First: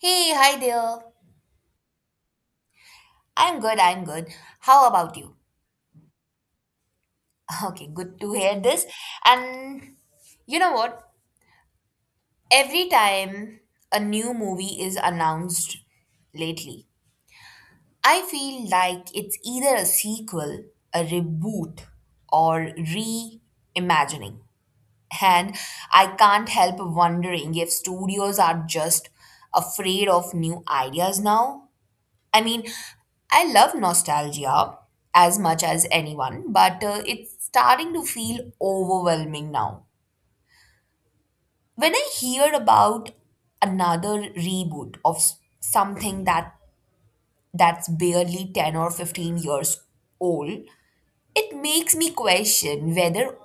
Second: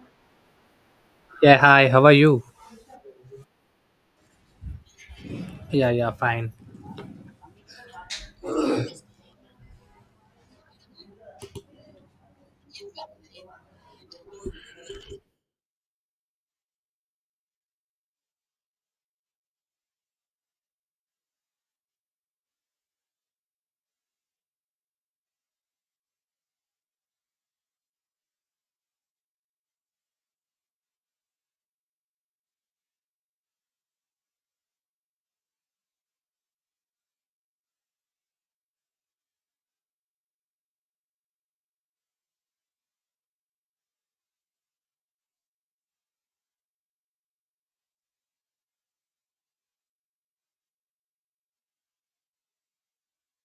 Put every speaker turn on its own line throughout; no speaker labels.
Hey, hi there.
Yeah, hi, how are you?
I'm good, I'm good. How about you?
Yeah, yeah, fine.
Okay, good to hear this. And you know what? Every time a new movie is announced lately, I feel like it's either a sequel, a reboot, or reimagining. And I can't help wondering if studios are just afraid of new ideas now. I mean, I love nostalgia as much as anyone, but it's starting to feel overwhelming now. When I hear about another reboot of something that's barely 10 or 15 years old, it makes me question whether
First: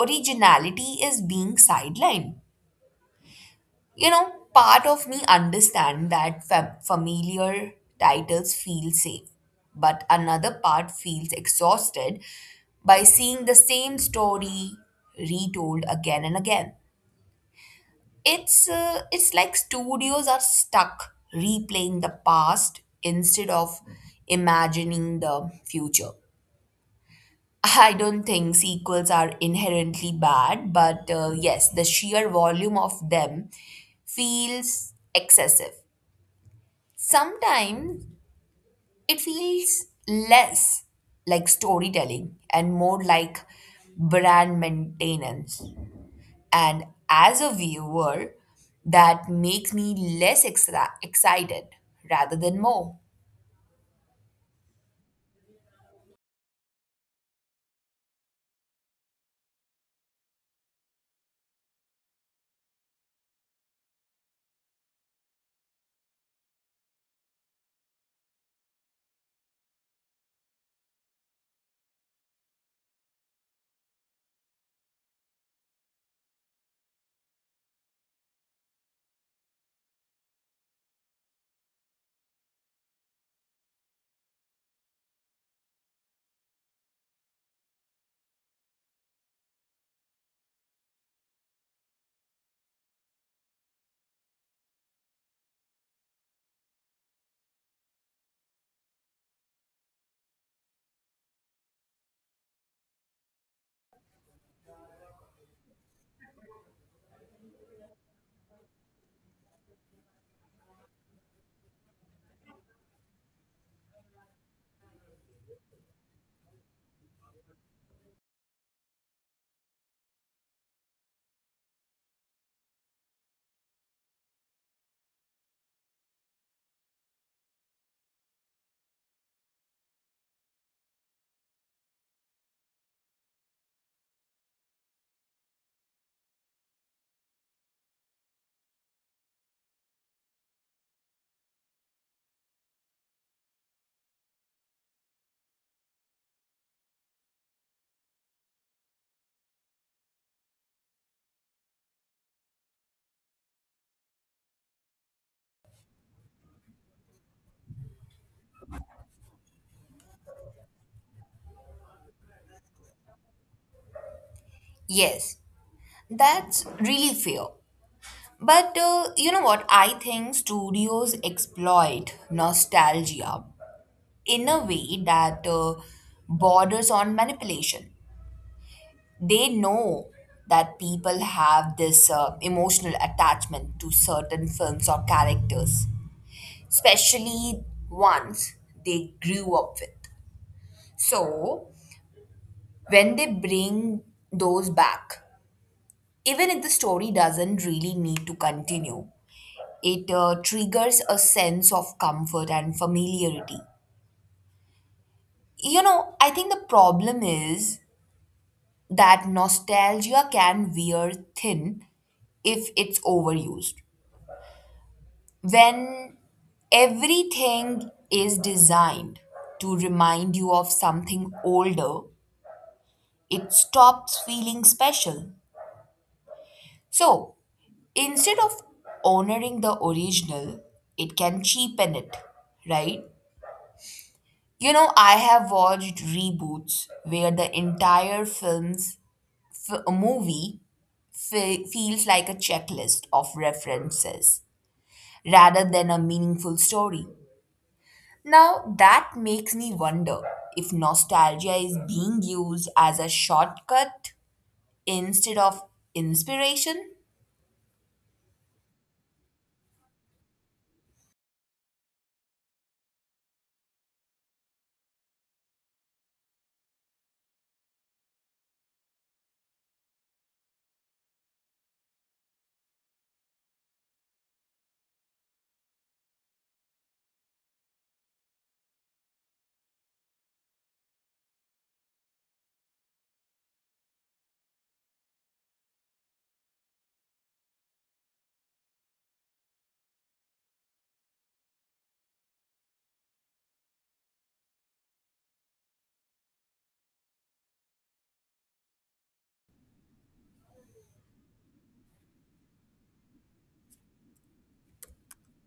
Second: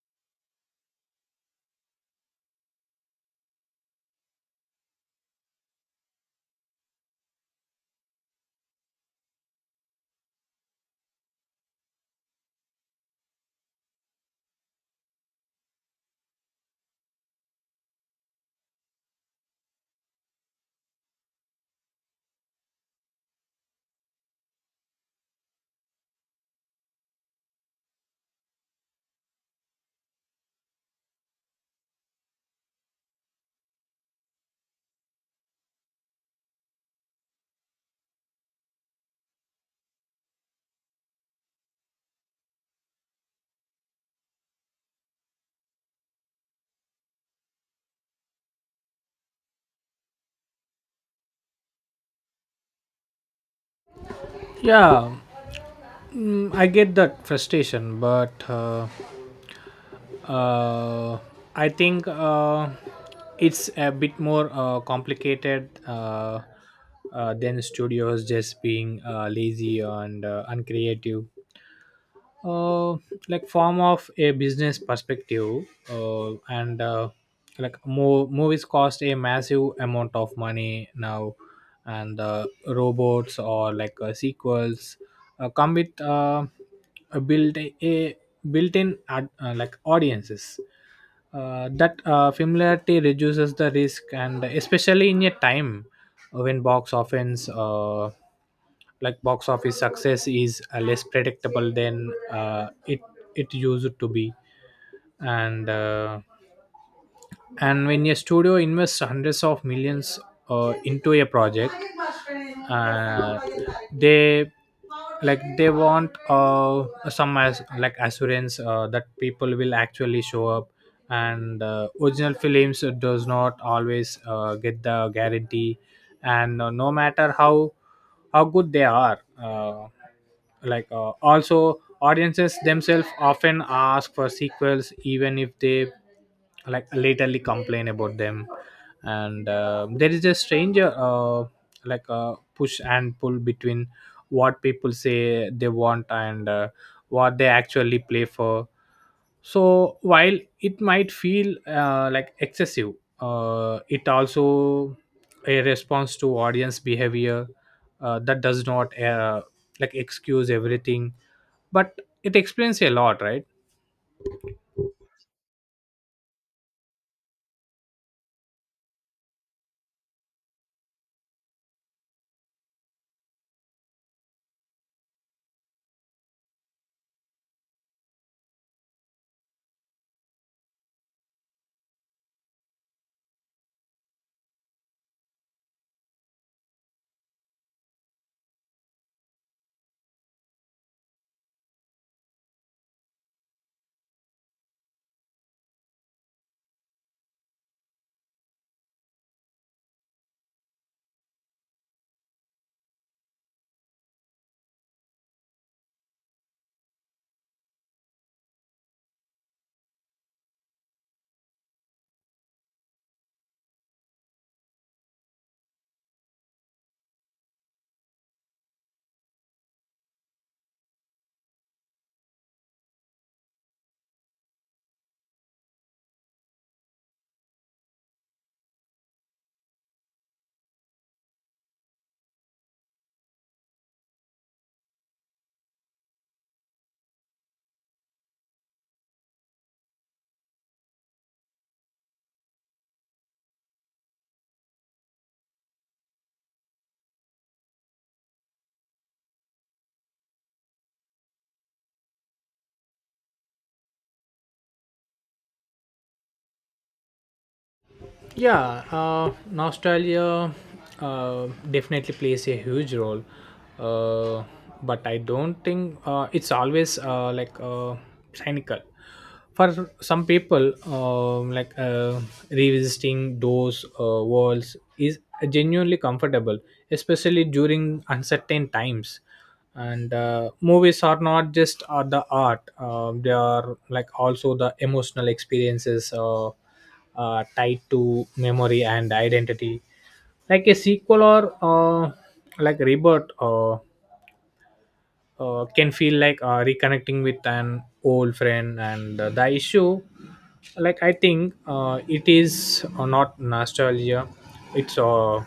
originality is being sidelined. You know, part of me understand that familiar titles feel safe, but another part feels exhausted by seeing the same story retold again and again. It's like studios are stuck replaying the past instead of imagining the future. I don't think sequels are inherently bad, but yes, the sheer volume of them feels excessive. Sometimes it feels less like storytelling and more like brand maintenance. And as a viewer, that makes me less excited rather than more.
Yeah, I get that frustration, but uh, I think it's a bit more complicated than studios just being lazy and uncreative. uh, like form of a business perspective and like movies cost a massive amount of money now, and robots or like sequels come with a built-in ad, like audiences, that familiarity reduces the risk, and especially in a time when box offense like box office success is less predictable than it used to be. And uh, and when a studio invests hundreds of millions into a project, uh, they, they want some like assurance that people will actually show up, and original films does not always get the guarantee. And no matter how good they are, also audiences themselves often ask for sequels, even if they like laterally complain about them. And there is a strange push and pull between what people say they want and what they actually play for. So while it might feel like excessive, it also a response to audience behavior, that does not like excuse everything, but it explains a lot, right?
Yes, that's really fair. But you know what? I think studios exploit nostalgia in a way that borders on manipulation. They know that people have this emotional attachment to certain films or characters, especially ones they grew up with. So, when they bring those back, even if the story doesn't really need to continue, it triggers a sense of comfort and familiarity. You know, I think the problem is that nostalgia can wear thin if it's overused when everything is designed to remind you of something older, it stops feeling special. So instead of honoring the original, it can cheapen it, right? You know, I have watched reboots where the entire film's f- movie fe- feels like a checklist of references rather than a meaningful story. Now that makes me wonder if nostalgia is being used as a shortcut instead of inspiration.
Yeah, nostalgia definitely plays a huge role, uh, but I don't think it's always cynical. For some people, revisiting those walls is genuinely comfortable, especially during uncertain times. And movies are not just the art; um, they are like also the emotional experiences. Tied to memory and identity. Like a sequel or like rebirth, can feel like reconnecting with an old friend. And the issue, like I think, it is not nostalgia, it's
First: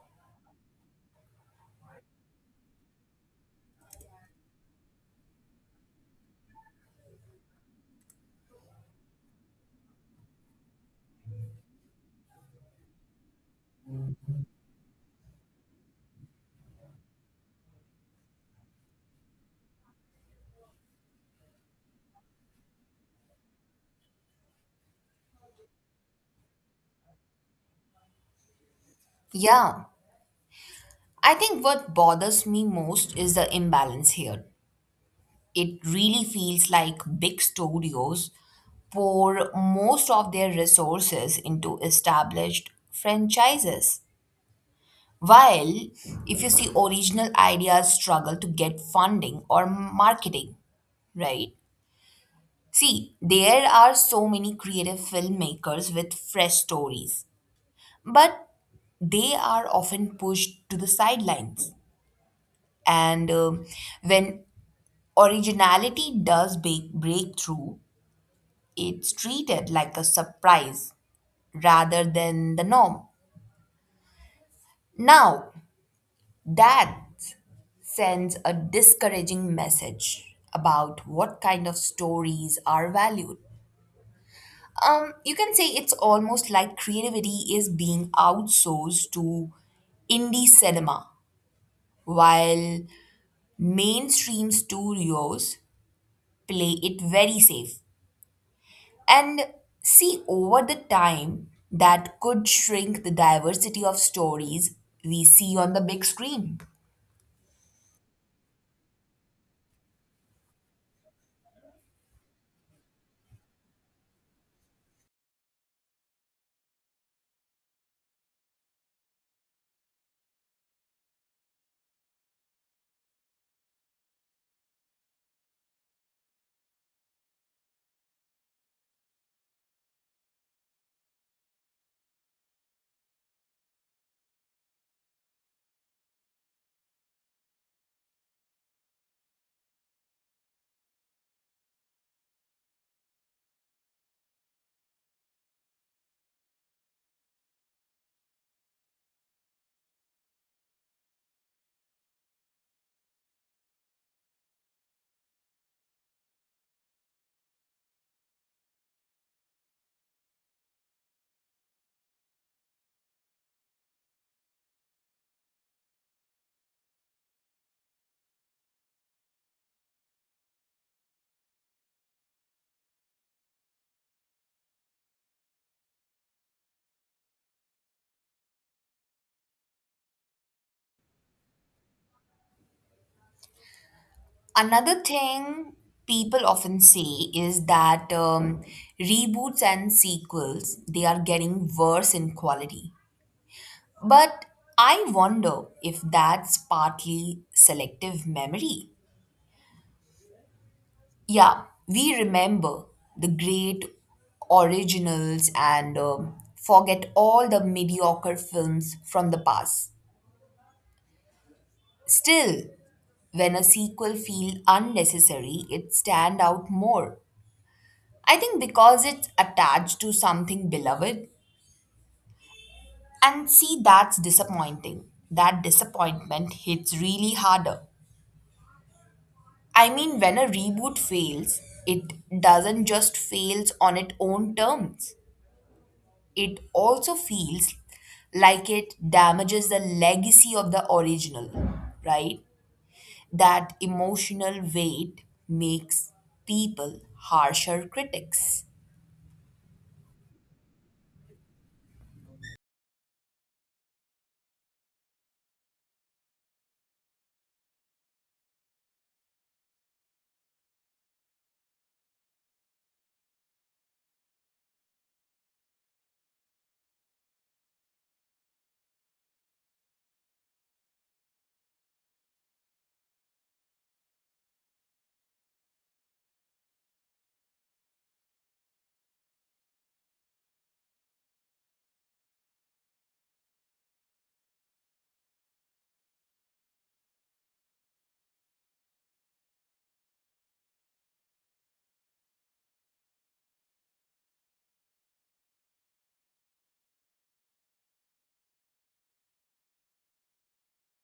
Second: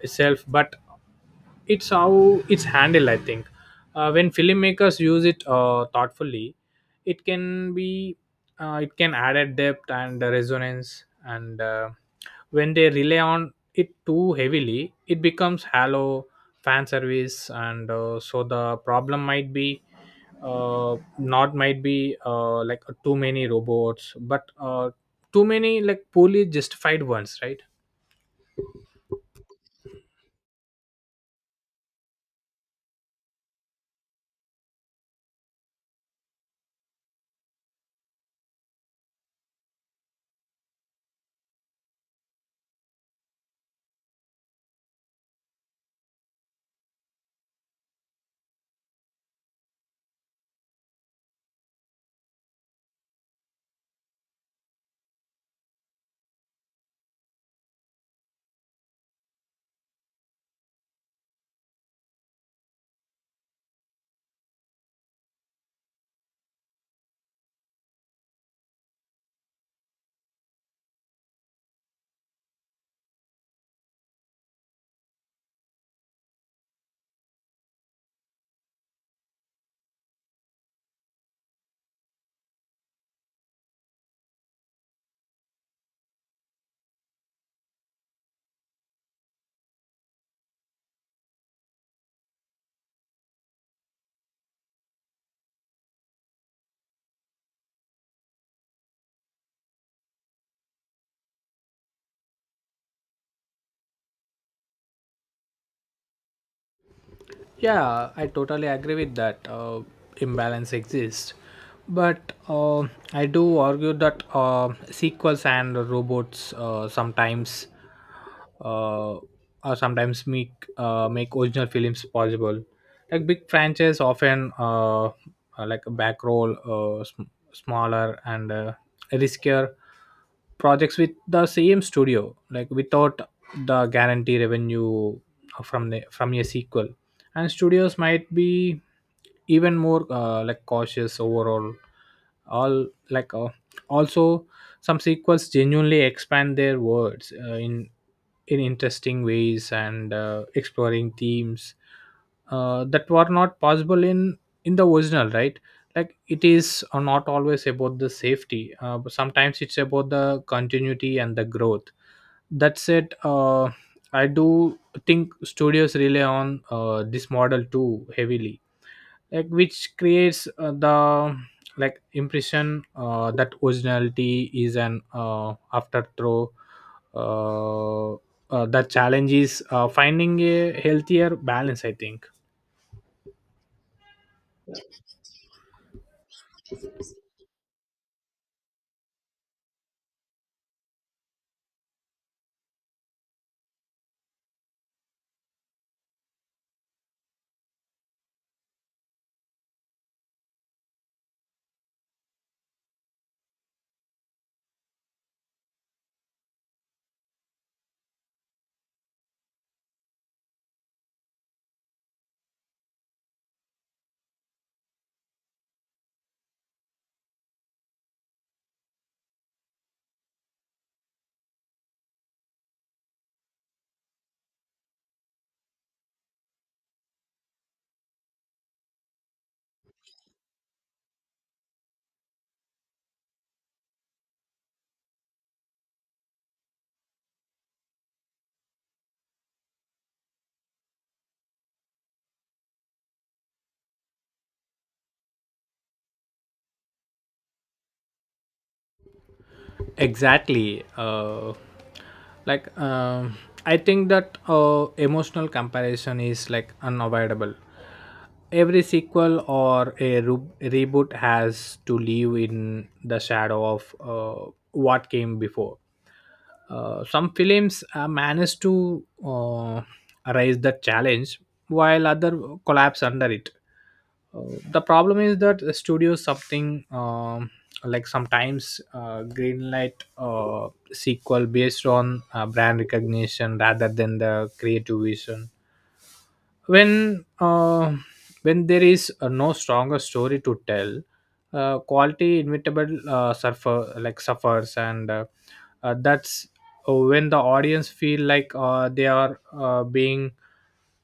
itself, but it's how it's handled, I think. When filmmakers use it thoughtfully, it can be, it can add a depth and a resonance. And when they rely on it too heavily, it becomes hollow fan service. And so the problem might be, not might be like too many robots, but too many like poorly justified ones, right?
Yeah, I think what bothers me most is the imbalance here. It really feels like big studios pour most of their resources into established franchises. While if you see original ideas struggle to get funding or marketing, right? See, there are so many creative filmmakers with fresh stories, but they are often pushed to the sidelines. And when originality does break through, it's treated like a surprise rather than the norm. Now, that sends a discouraging message about what kind of stories are valued. You can say it's almost like creativity is being outsourced to indie cinema, while mainstream studios play it very safe. And see, over the time, that could shrink the diversity of stories we see on the big screen.
Yeah, I totally agree with that. Imbalance exists, but I do argue that sequels and robots uh, sometimes make, make original films possible. Like big franchises often like a back roll uh, sm- smaller and riskier projects with the same studio, like without the guarantee revenue from a sequel, and studios might be even more like cautious overall. All like Also, some sequels genuinely expand their worlds in interesting ways, and exploring themes that were not possible in the original, right? Like it is not always about the safety, but sometimes it's about the continuity and the growth. That said, I do think studios rely on this model too heavily, which creates the, like impression that originality is an afterthrow. uh, the challenge is finding a healthier balance, I think.
Another thing people often say is that reboots and sequels they are getting worse in quality. But I wonder if that's partly selective memory. Yeah, we remember the great originals and forget all the mediocre films from the past. Still, when a sequel feels unnecessary, it stand out more. I think because it's attached to something beloved. And see, that's disappointing. That disappointment hits really harder. I mean, when a reboot fails, it doesn't just fails on its own terms. It also feels like it damages the legacy of the original, right? That emotional weight makes people harsher critics.
Exactly. Like um, I think that emotional comparison is like unavoidable. Every sequel or a reboot has to live in the shadow of what came before. Some films manage to raise the challenge, while other collapse under it. The problem is that the studio something, sometimes greenlight sequel based on brand recognition rather than the creative vision. When uh, when there is no stronger story to tell, quality inevitable suffers. And That's when the audience feel like they are being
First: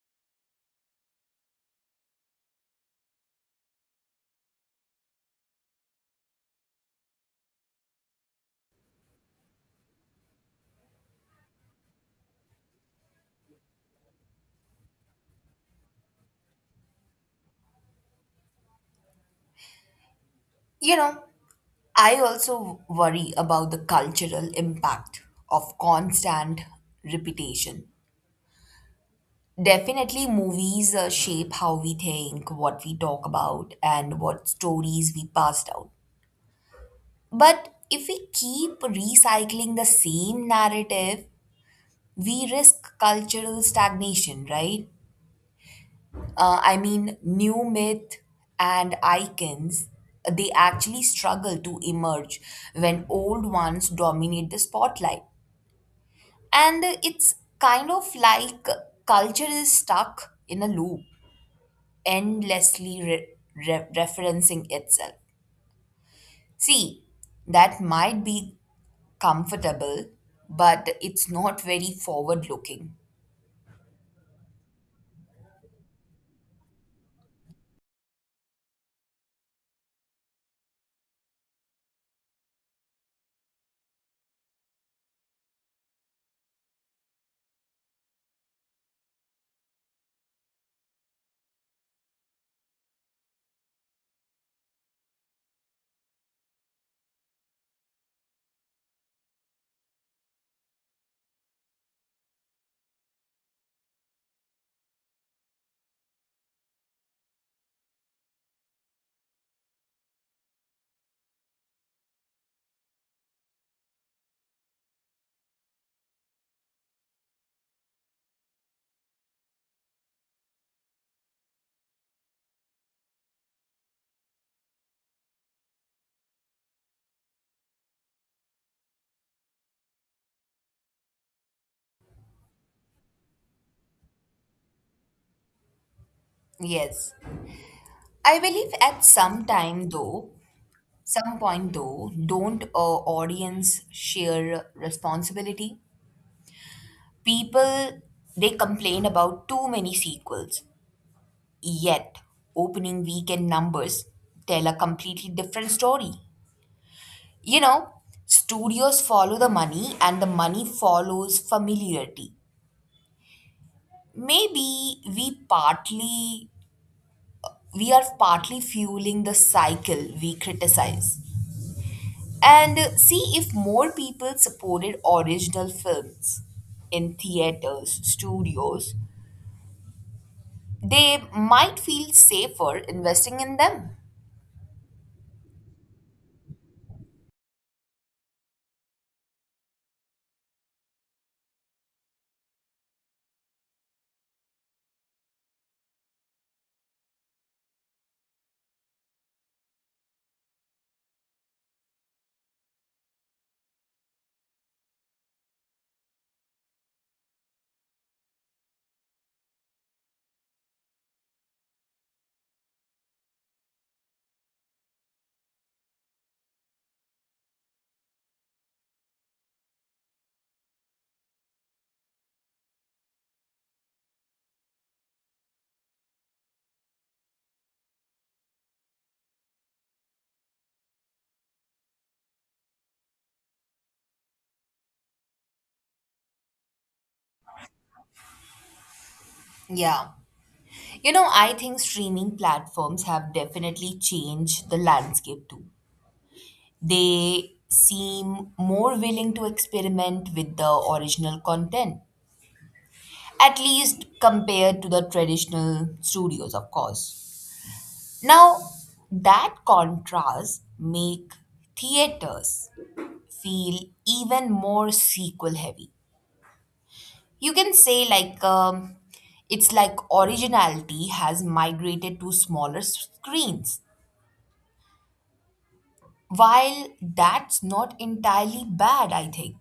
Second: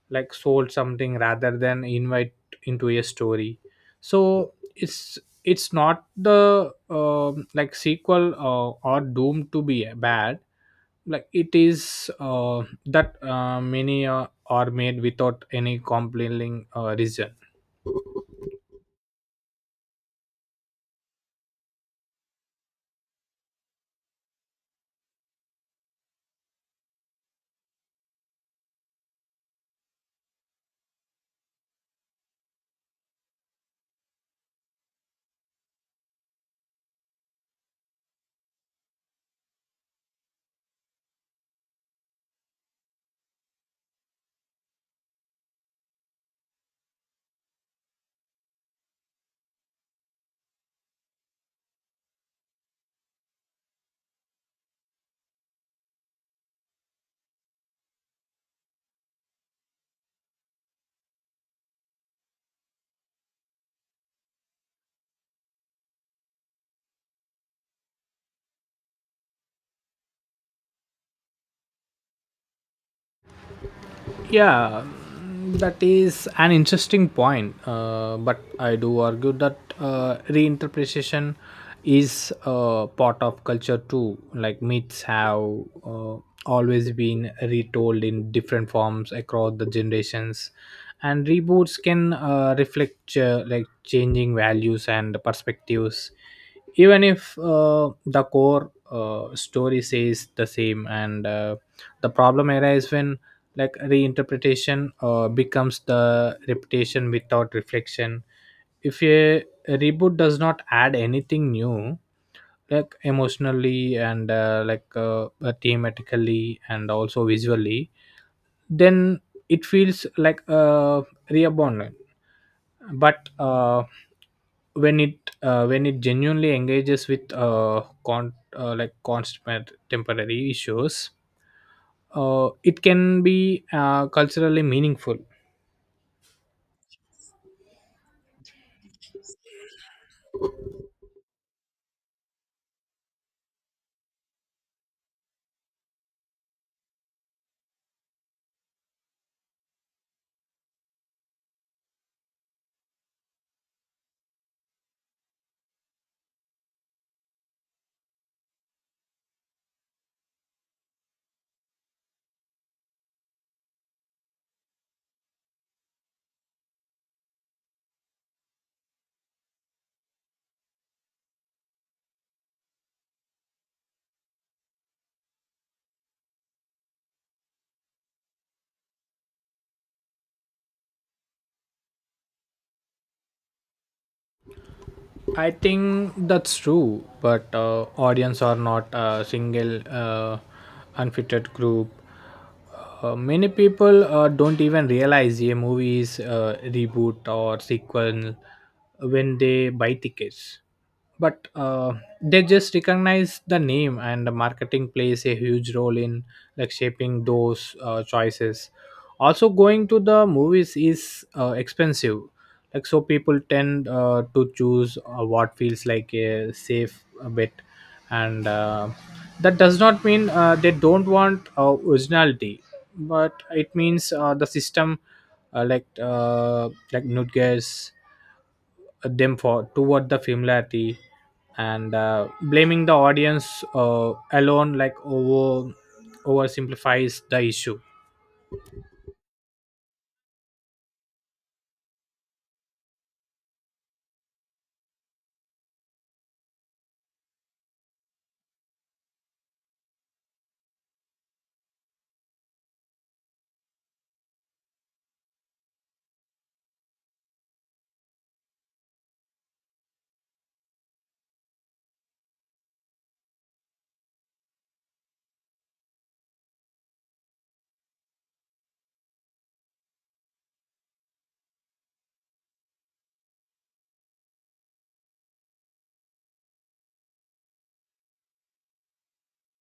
like sold something rather than invite into a story. So it's not the sequel or doomed to be bad. Like it is that many are made without any compelling reason.
You know, I also worry about the cultural impact of constant repetition. Definitely, movies shape how we think, what we talk about, and what stories we pass down. But if we keep recycling the same narrative, we risk cultural stagnation, right? I mean, new myth and icons, they actually struggle to emerge when old ones dominate the spotlight. And it's kind of like culture is stuck in a loop endlessly referencing itself. See, that might be comfortable, but it's not very forward looking.
Yeah, that is an interesting point. But I do argue that reinterpretation is part of culture too. Like myths have uh, always been retold in different forms across the generations, and reboots can reflect, like changing values and perspectives, even if the core story says the same. And the problem arises when reinterpretation becomes the reputation without reflection. If a reboot does not add anything new, emotionally and thematically and also visually, then it feels like a reabandon. But when it genuinely engages with like constant temporary issues, it can be culturally meaningful.
Yes. I believe at some point though, don't audience share responsibility? People, they complain about too many sequels. Yet, opening weekend numbers tell a completely different story. You know, studios follow the money and the money follows familiarity. Maybe we are partly fueling the cycle we criticize. And see if more people supported original films in theaters, studios, they might feel safer investing in them.
I think that's true, but audience are not a single unfitted group. Many people don't even realize a movie is reboot or sequel when they buy tickets. But they just recognize the name, and the marketing plays a huge role in like shaping those choices. Also, going to the movies is expensive, so people tend to choose what feels like a safe a bet. And that does not mean they don't want originality, but it means the system like nudges them for toward the familiarity. And blaming the audience alone oversimplifies the issue.
Yeah. You know, I think streaming platforms have definitely changed the landscape too. They seem more willing to experiment with the original content, at least compared to the traditional studios, of course. Now, that contrast make theaters feel even more sequel heavy. You can say like it's like originality has migrated to smaller screens. While that's not entirely bad, I think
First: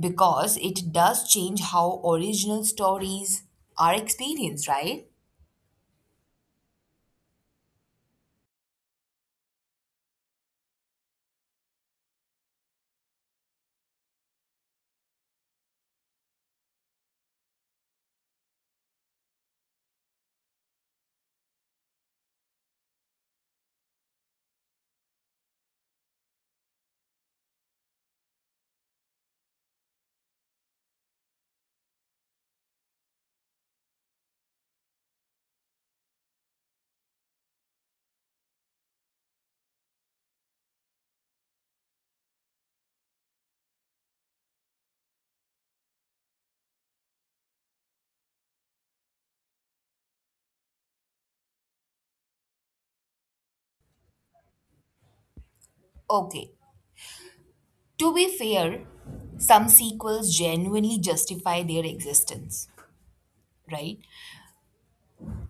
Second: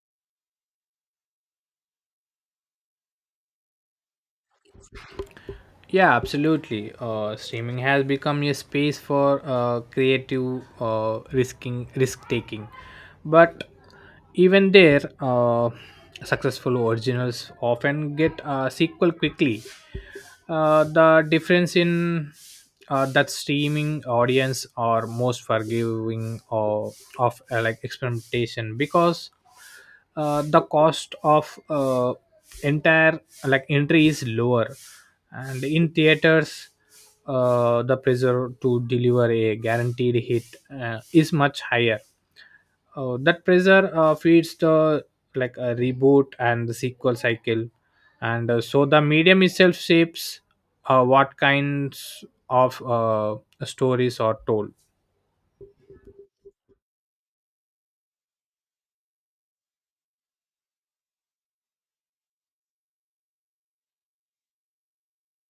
because it does change how original stories are experienced, right?
Yeah, absolutely. Streaming has become a space for creative risk taking, but even there, successful originals often get a sequel quickly. The difference in that streaming audience are most forgiving of like experimentation, because the cost of entire like entry is lower. And in theaters, the pressure to deliver a guaranteed hit is much higher. That pressure feeds the a reboot and the sequel cycle. And so the medium itself shapes what kinds of stories are told.
Okay, to be fair, some sequels genuinely justify their existence, right?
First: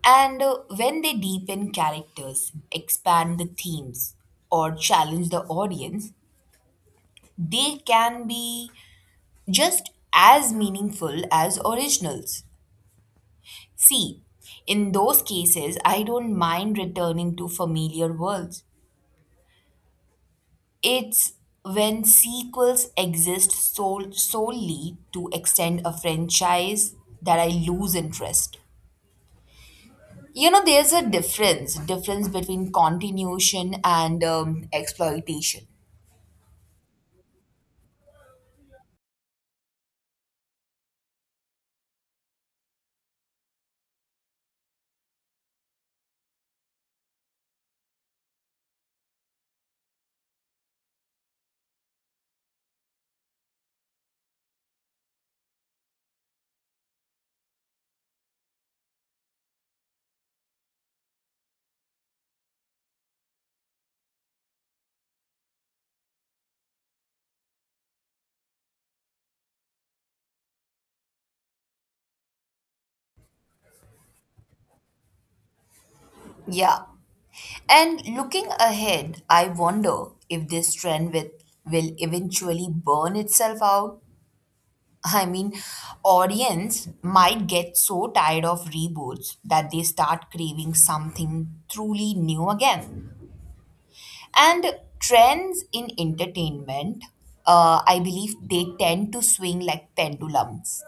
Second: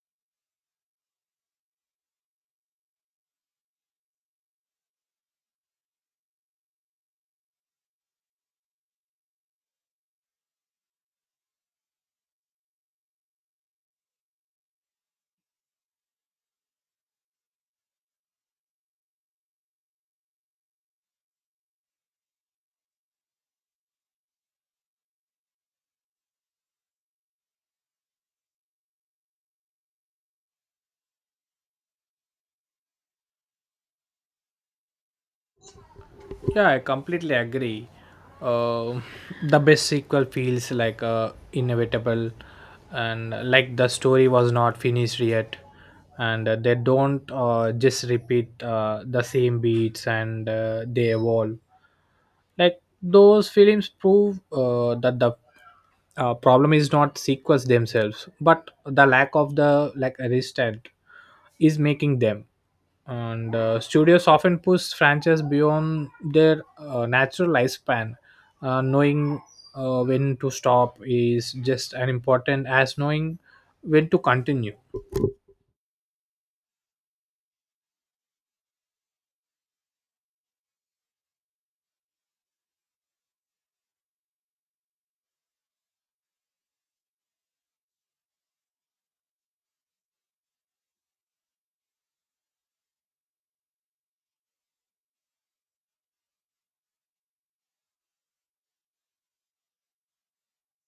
And when they deepen characters, expand the themes, or challenge the audience, they can be just as meaningful as originals. See, in those cases, I don't mind returning to familiar worlds. It's when sequels exist solely to extend a franchise that I lose interest. You know, there's a difference between continuation and exploitation.
Yeah, I completely agree. Uh, the best sequel feels like inevitable, and like the story was not finished yet, and they don't just repeat the same beats, and they evolve. Like those films prove that the problem is not sequels themselves, but the lack of the like resistance is making them. And studios often push franchises beyond their natural lifespan. Knowing when to stop is just as important as knowing when to continue.
Yeah. And looking ahead, I wonder if this trend will eventually burn itself out. I mean, audience might get so tired of reboots that they start craving something truly new again. And trends in entertainment, I believe they tend to swing like pendulums.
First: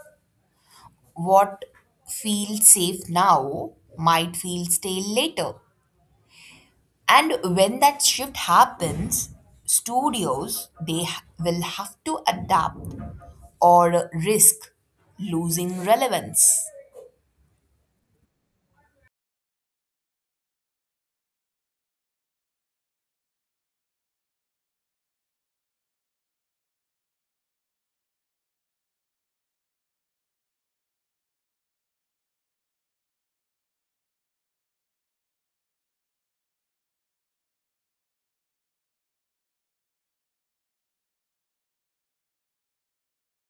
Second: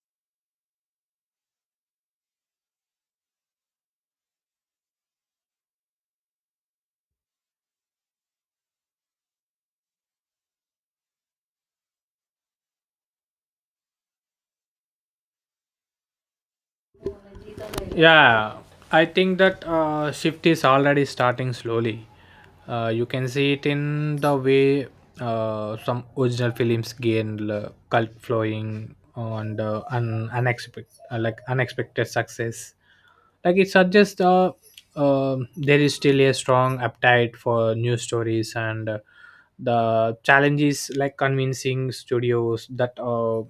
What feels safe now might feel stale later. And when that shift happens, studios will have to adapt or risk losing relevance.
Yeah, I think that shift is already starting slowly. You can see it in the way some original films gain cult flowing, and unexpected, unexpected success. Like it suggests there is still a strong appetite for new stories, and the challenge is like convincing studios that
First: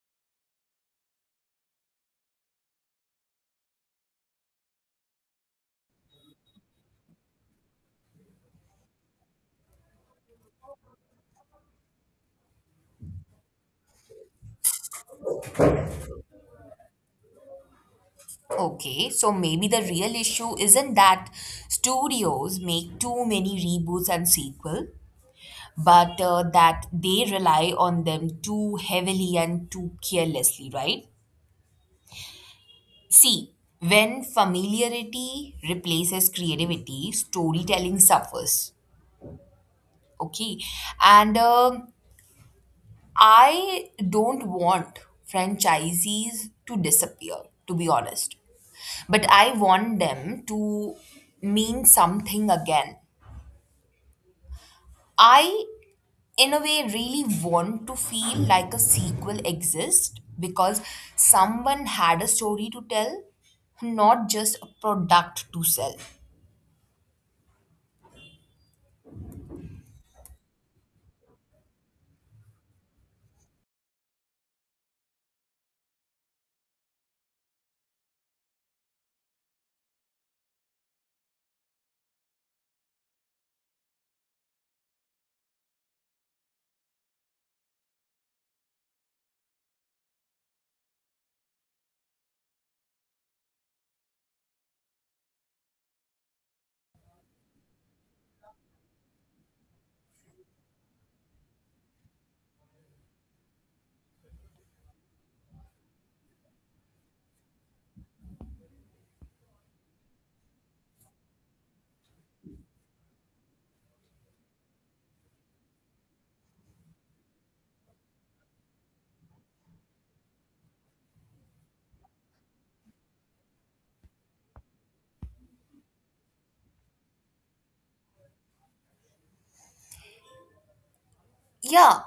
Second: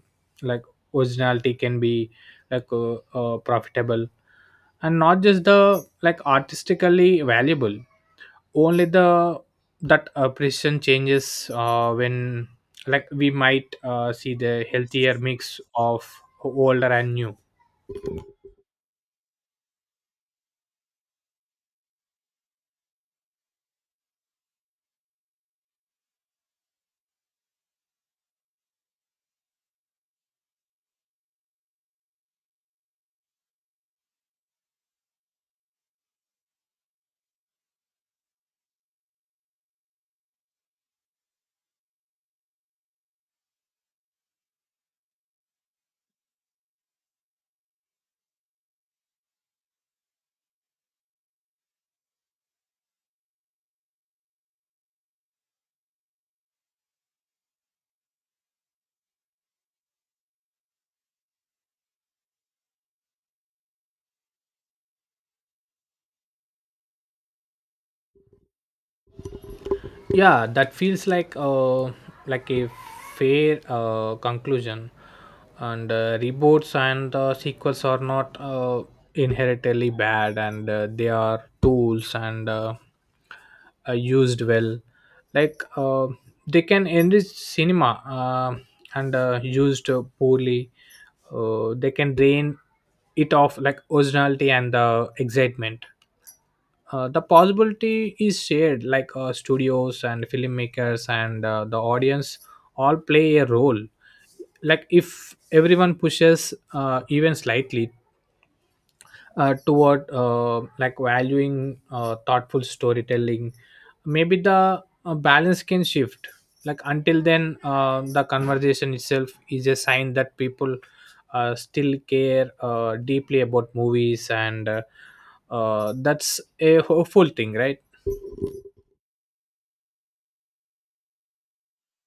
like originality can be profitable and not just the like artistically valuable. Only the that precision changes when we might see the healthier mix of older and new.
Okay, so maybe the real issue isn't that studios make too many reboots and sequel, but that they rely on them too heavily and too carelessly, right? See, when familiarity replaces creativity, storytelling suffers. Okay. And I don't want franchisees to disappear, to be honest. But I want them to mean something again. I in a way really want to feel like a sequel exists because someone had a story to tell, not just a product to sell.
Yeah, that feels like a fair conclusion. And reboots and sequels are not inherently bad, and they are tools. And used well, like uh, they can enrich cinema. uh, and used poorly, they can drain it off like originality and the excitement. The possibility is shared, studios and filmmakers and the audience all play a role. Like if everyone pushes even slightly toward like valuing thoughtful storytelling, maybe the balance can shift. Like until then, the conversation itself is a sign that people still care deeply about movies. And That's a hopeful thing, right?
Yeah,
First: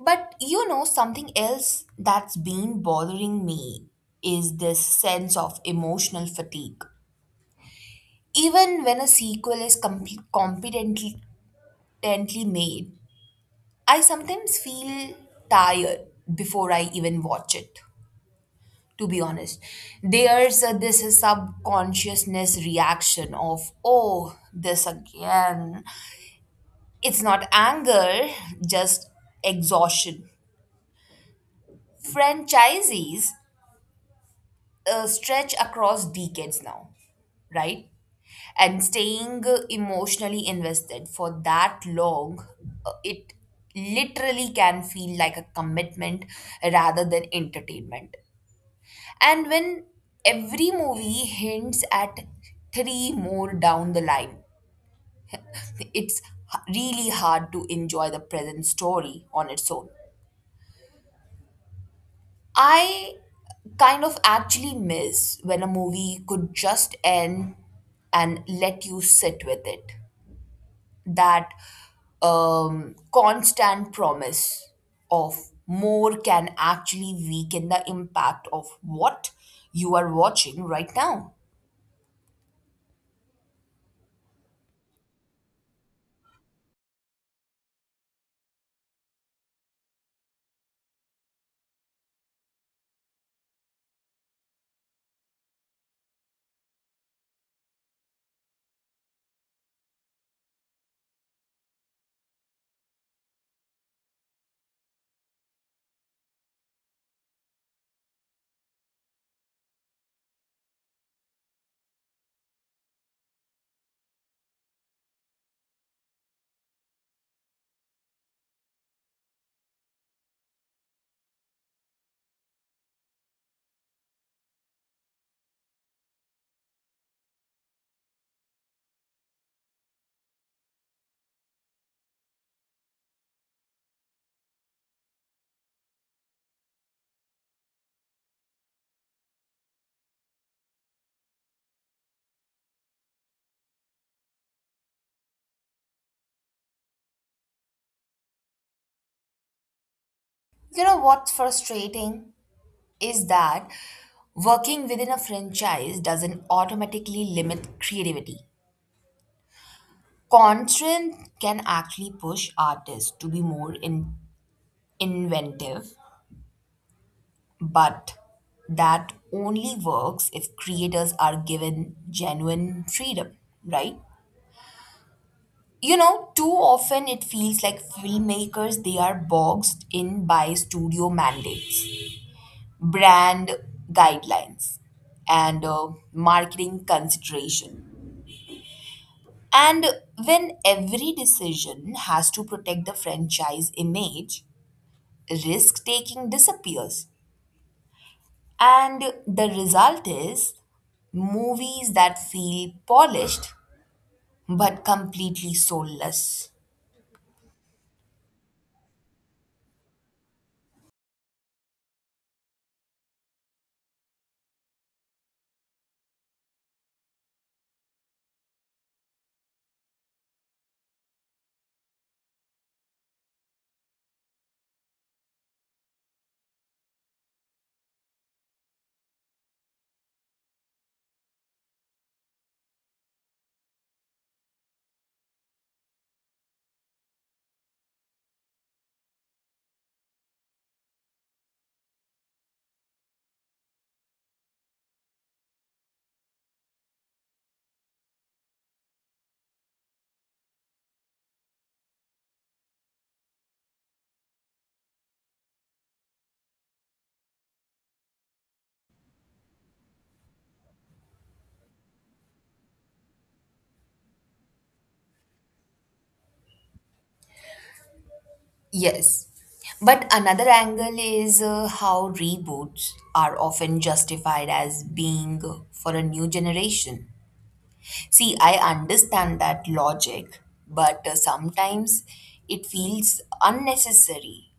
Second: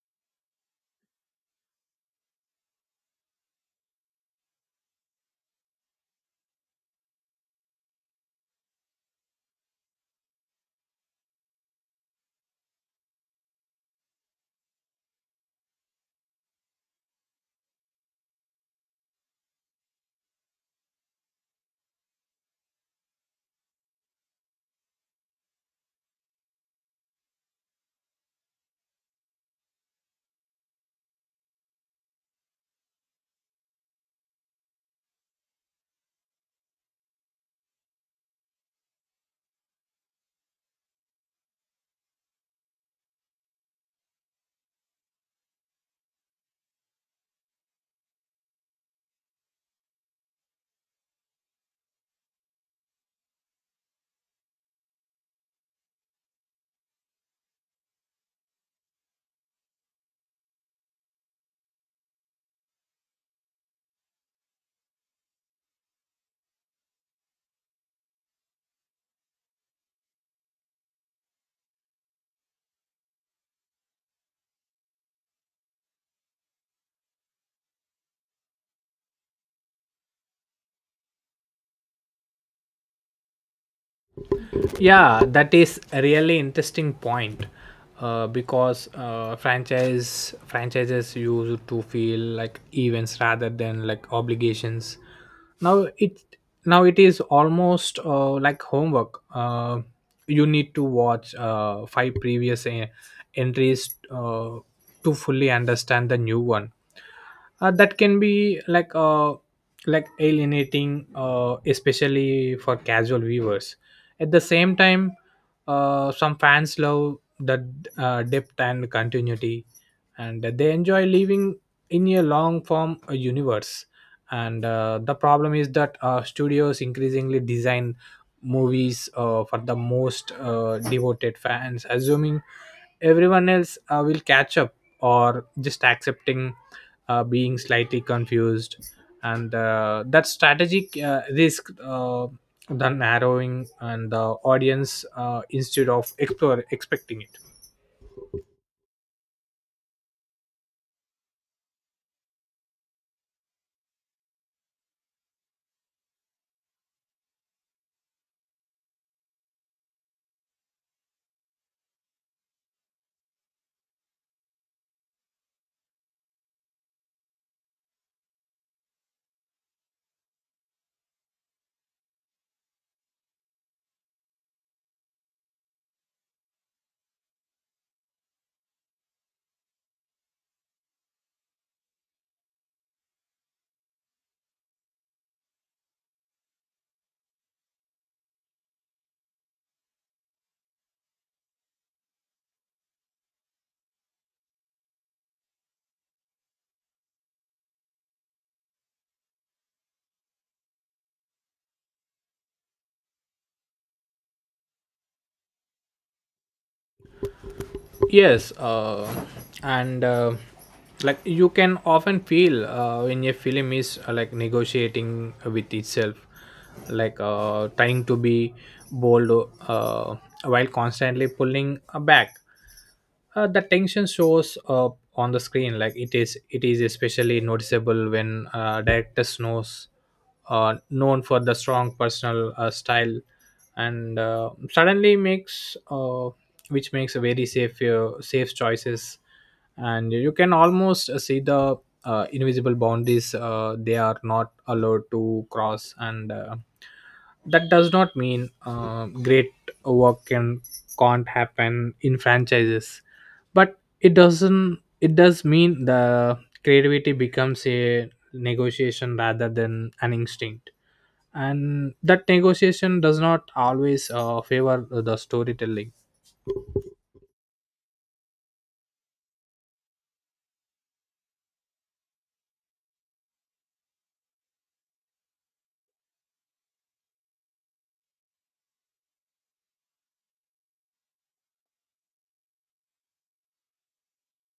but you know, something else that's been bothering me is this sense of emotional fatigue. Even when a sequel is competently competently made, I sometimes feel tired before I even watch it. To be honest, there's this subconsciousness reaction of oh this again. It's not anger, just exhaustion. Franchisees stretch across decades now, right? And staying emotionally invested for that long, it literally can feel like a commitment rather than entertainment. And when every movie hints at three more down the line, it's really hard to enjoy the present story on its own. I kind of actually miss when a movie could just end and let you sit with it. That constant promise of more can actually weaken the impact of what you are watching right now.
Yeah, that is a really interesting point, because franchises used to feel like events rather than like obligations. now it Now it is almost like homework. You need to watch five previous entries to fully understand the new one. That can be like alienating, especially for casual viewers. At the same time, some fans love the depth and continuity, and they enjoy living in a long form universe. And the problem is that studios increasingly design movies for the most devoted fans, assuming everyone else will catch up, or just accepting being slightly confused. And that strategic risk, the narrowing and the audience instead of explore expecting it.
You know what's frustrating is that working within a franchise doesn't automatically limit creativity. Constraint can actually push artists to be more inventive, but that only works if creators are given genuine freedom, right? You know, too often it feels like filmmakers they are boxed in by studio mandates, brand guidelines and marketing consideration. And when every decision has to protect the franchise image, risk taking disappears. And the result is movies that feel polished but completely soulless.
Yes, and like you can often feel when a film is like negotiating with itself, trying to be bold, while constantly pulling back. The tension shows up on the screen. Like it is especially noticeable when director knows, known for the strong personal style, and suddenly makes, which makes a very safe safe choices. And you can almost see the invisible boundaries they are not allowed to cross. And that does not mean great work can, can't happen in franchises, but it doesn't it does mean the creativity becomes a negotiation rather than an instinct, and that negotiation does not always favor the storytelling.
Yes. But another angle is how reboots are often justified as being for a new generation. See, I understand that logic, but sometimes it feels unnecessary.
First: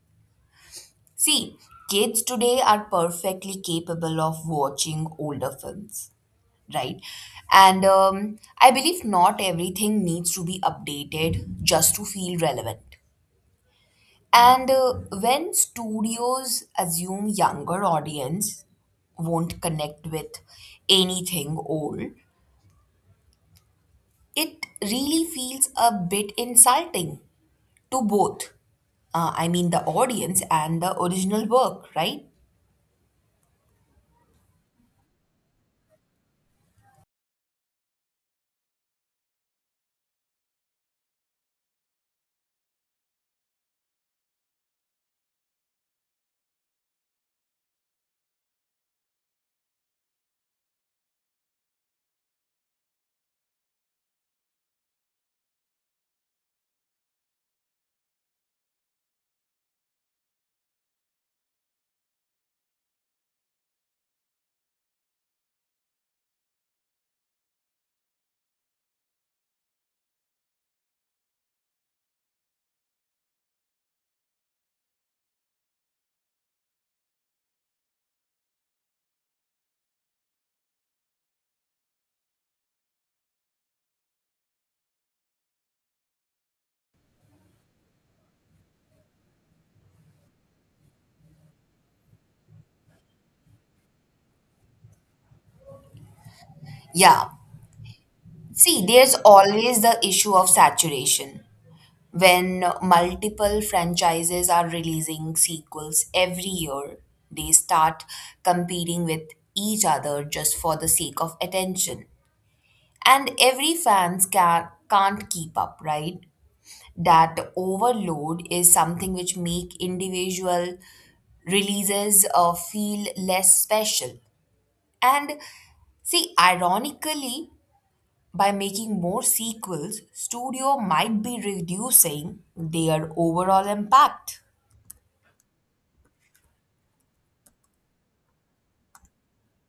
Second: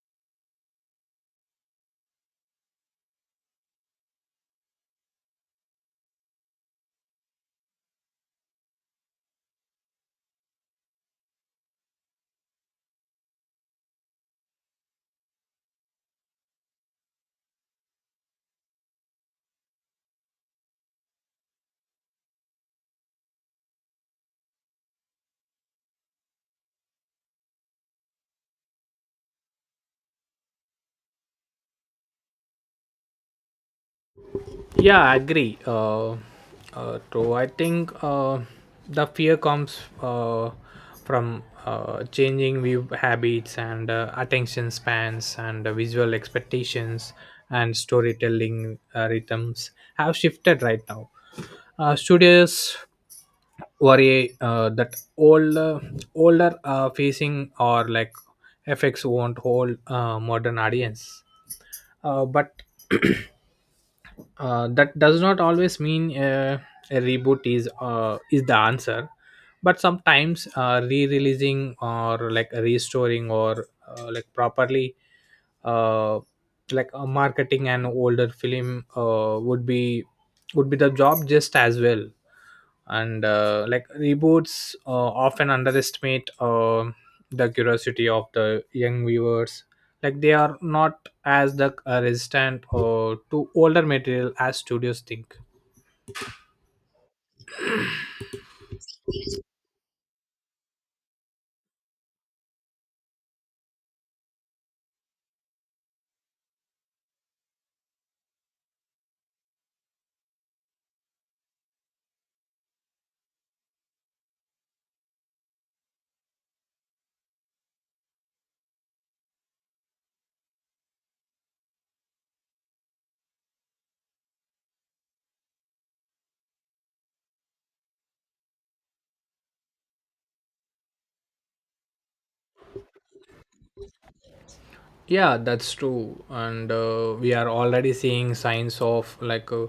See, kids today are perfectly capable of watching older films, right? And I believe not everything needs to be updated just to feel relevant. And when studios assume younger audience won't connect with anything old, it really feels a bit insulting. To both, I mean, the audience and the original work, right?
Yeah, I agree. So I think the fear comes from changing view habits and attention spans and visual expectations and storytelling rhythms have shifted right now. Studios worry that older facing or like effects won't hold modern audience, but that does not always mean a reboot is the answer, but sometimes re-releasing or like restoring or like properly uh, marketing an older film would be, would be the job just as well. And like reboots often underestimate the curiosity of the young viewers. Like they are not as the resistant to older material as studios think.
Yeah. See, there's always the issue of saturation. When multiple franchises are releasing sequels every year, they start competing with each other just for the sake of attention. And every fans can't keep up, right? That overload is something which make individual releases feel less special. And see, ironically, by making more sequels, studio might be reducing their overall impact.
Yeah, that's true, and we are already seeing signs of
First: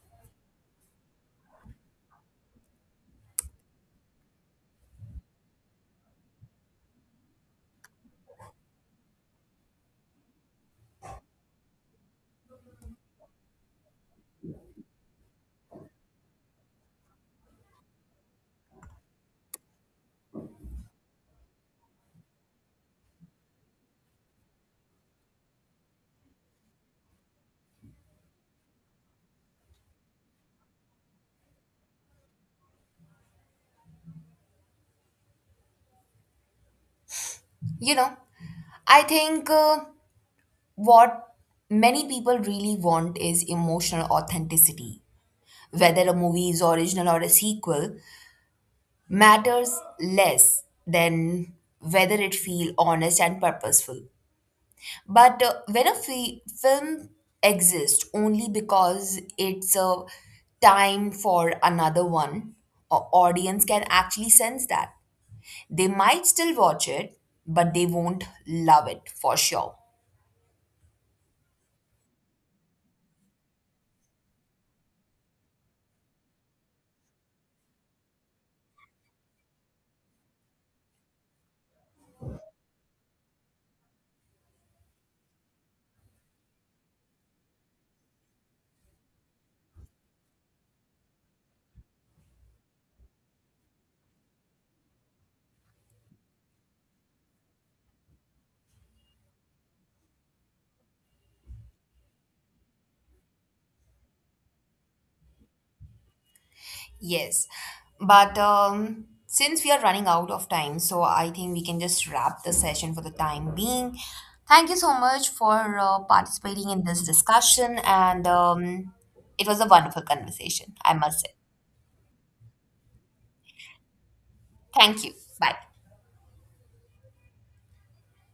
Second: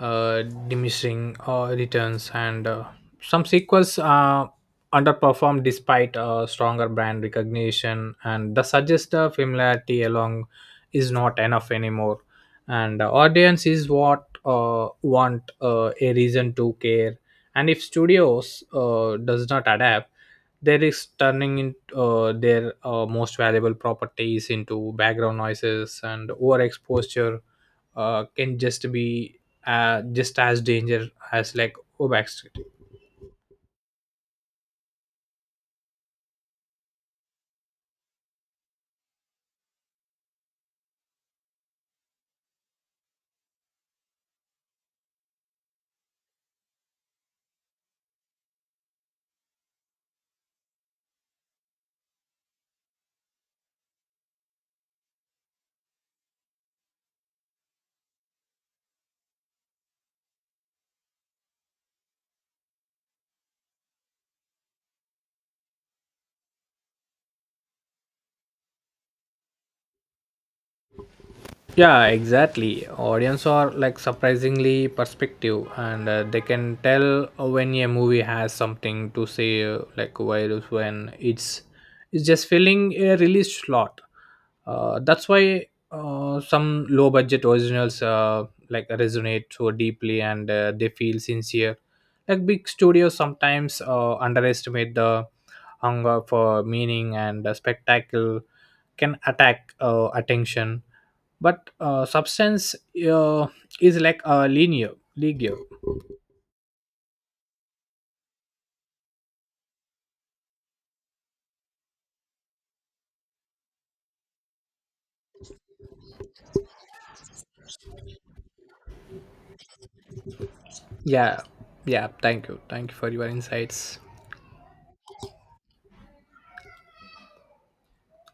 uh, diminishing returns, and some sequels underperform despite stronger brand recognition, and the suggested familiarity along is not enough anymore. And the audience is what want a reason to care, and if studios does not adapt, there is turning in their most valuable properties into background noises, and overexposure can just be just as danger as like overexposure.
You know, I think what many people really want is emotional authenticity. Whether a movie is original or a sequel matters less than whether it feel honest and purposeful. But when a film exists only because it's a time for another one, a audience can actually sense that. They might still watch it, but they won't love it for sure.
Yeah, exactly. Audience are like surprisingly perspective, and they can tell when a movie has something to say, like virus when it's just filling a release slot. That's why some low budget originals like resonate so deeply, and they feel sincere. Like big studios sometimes underestimate the hunger for meaning, and spectacle can attack attention, but substance uh, is like a linear.
Yes. But since we are running out of time, so I think we can just wrap the session for the time being. Thank you so much for participating in this discussion, and it was a wonderful conversation, I must say.
Yeah, yeah, thank you for your insights.
Thank you. Bye.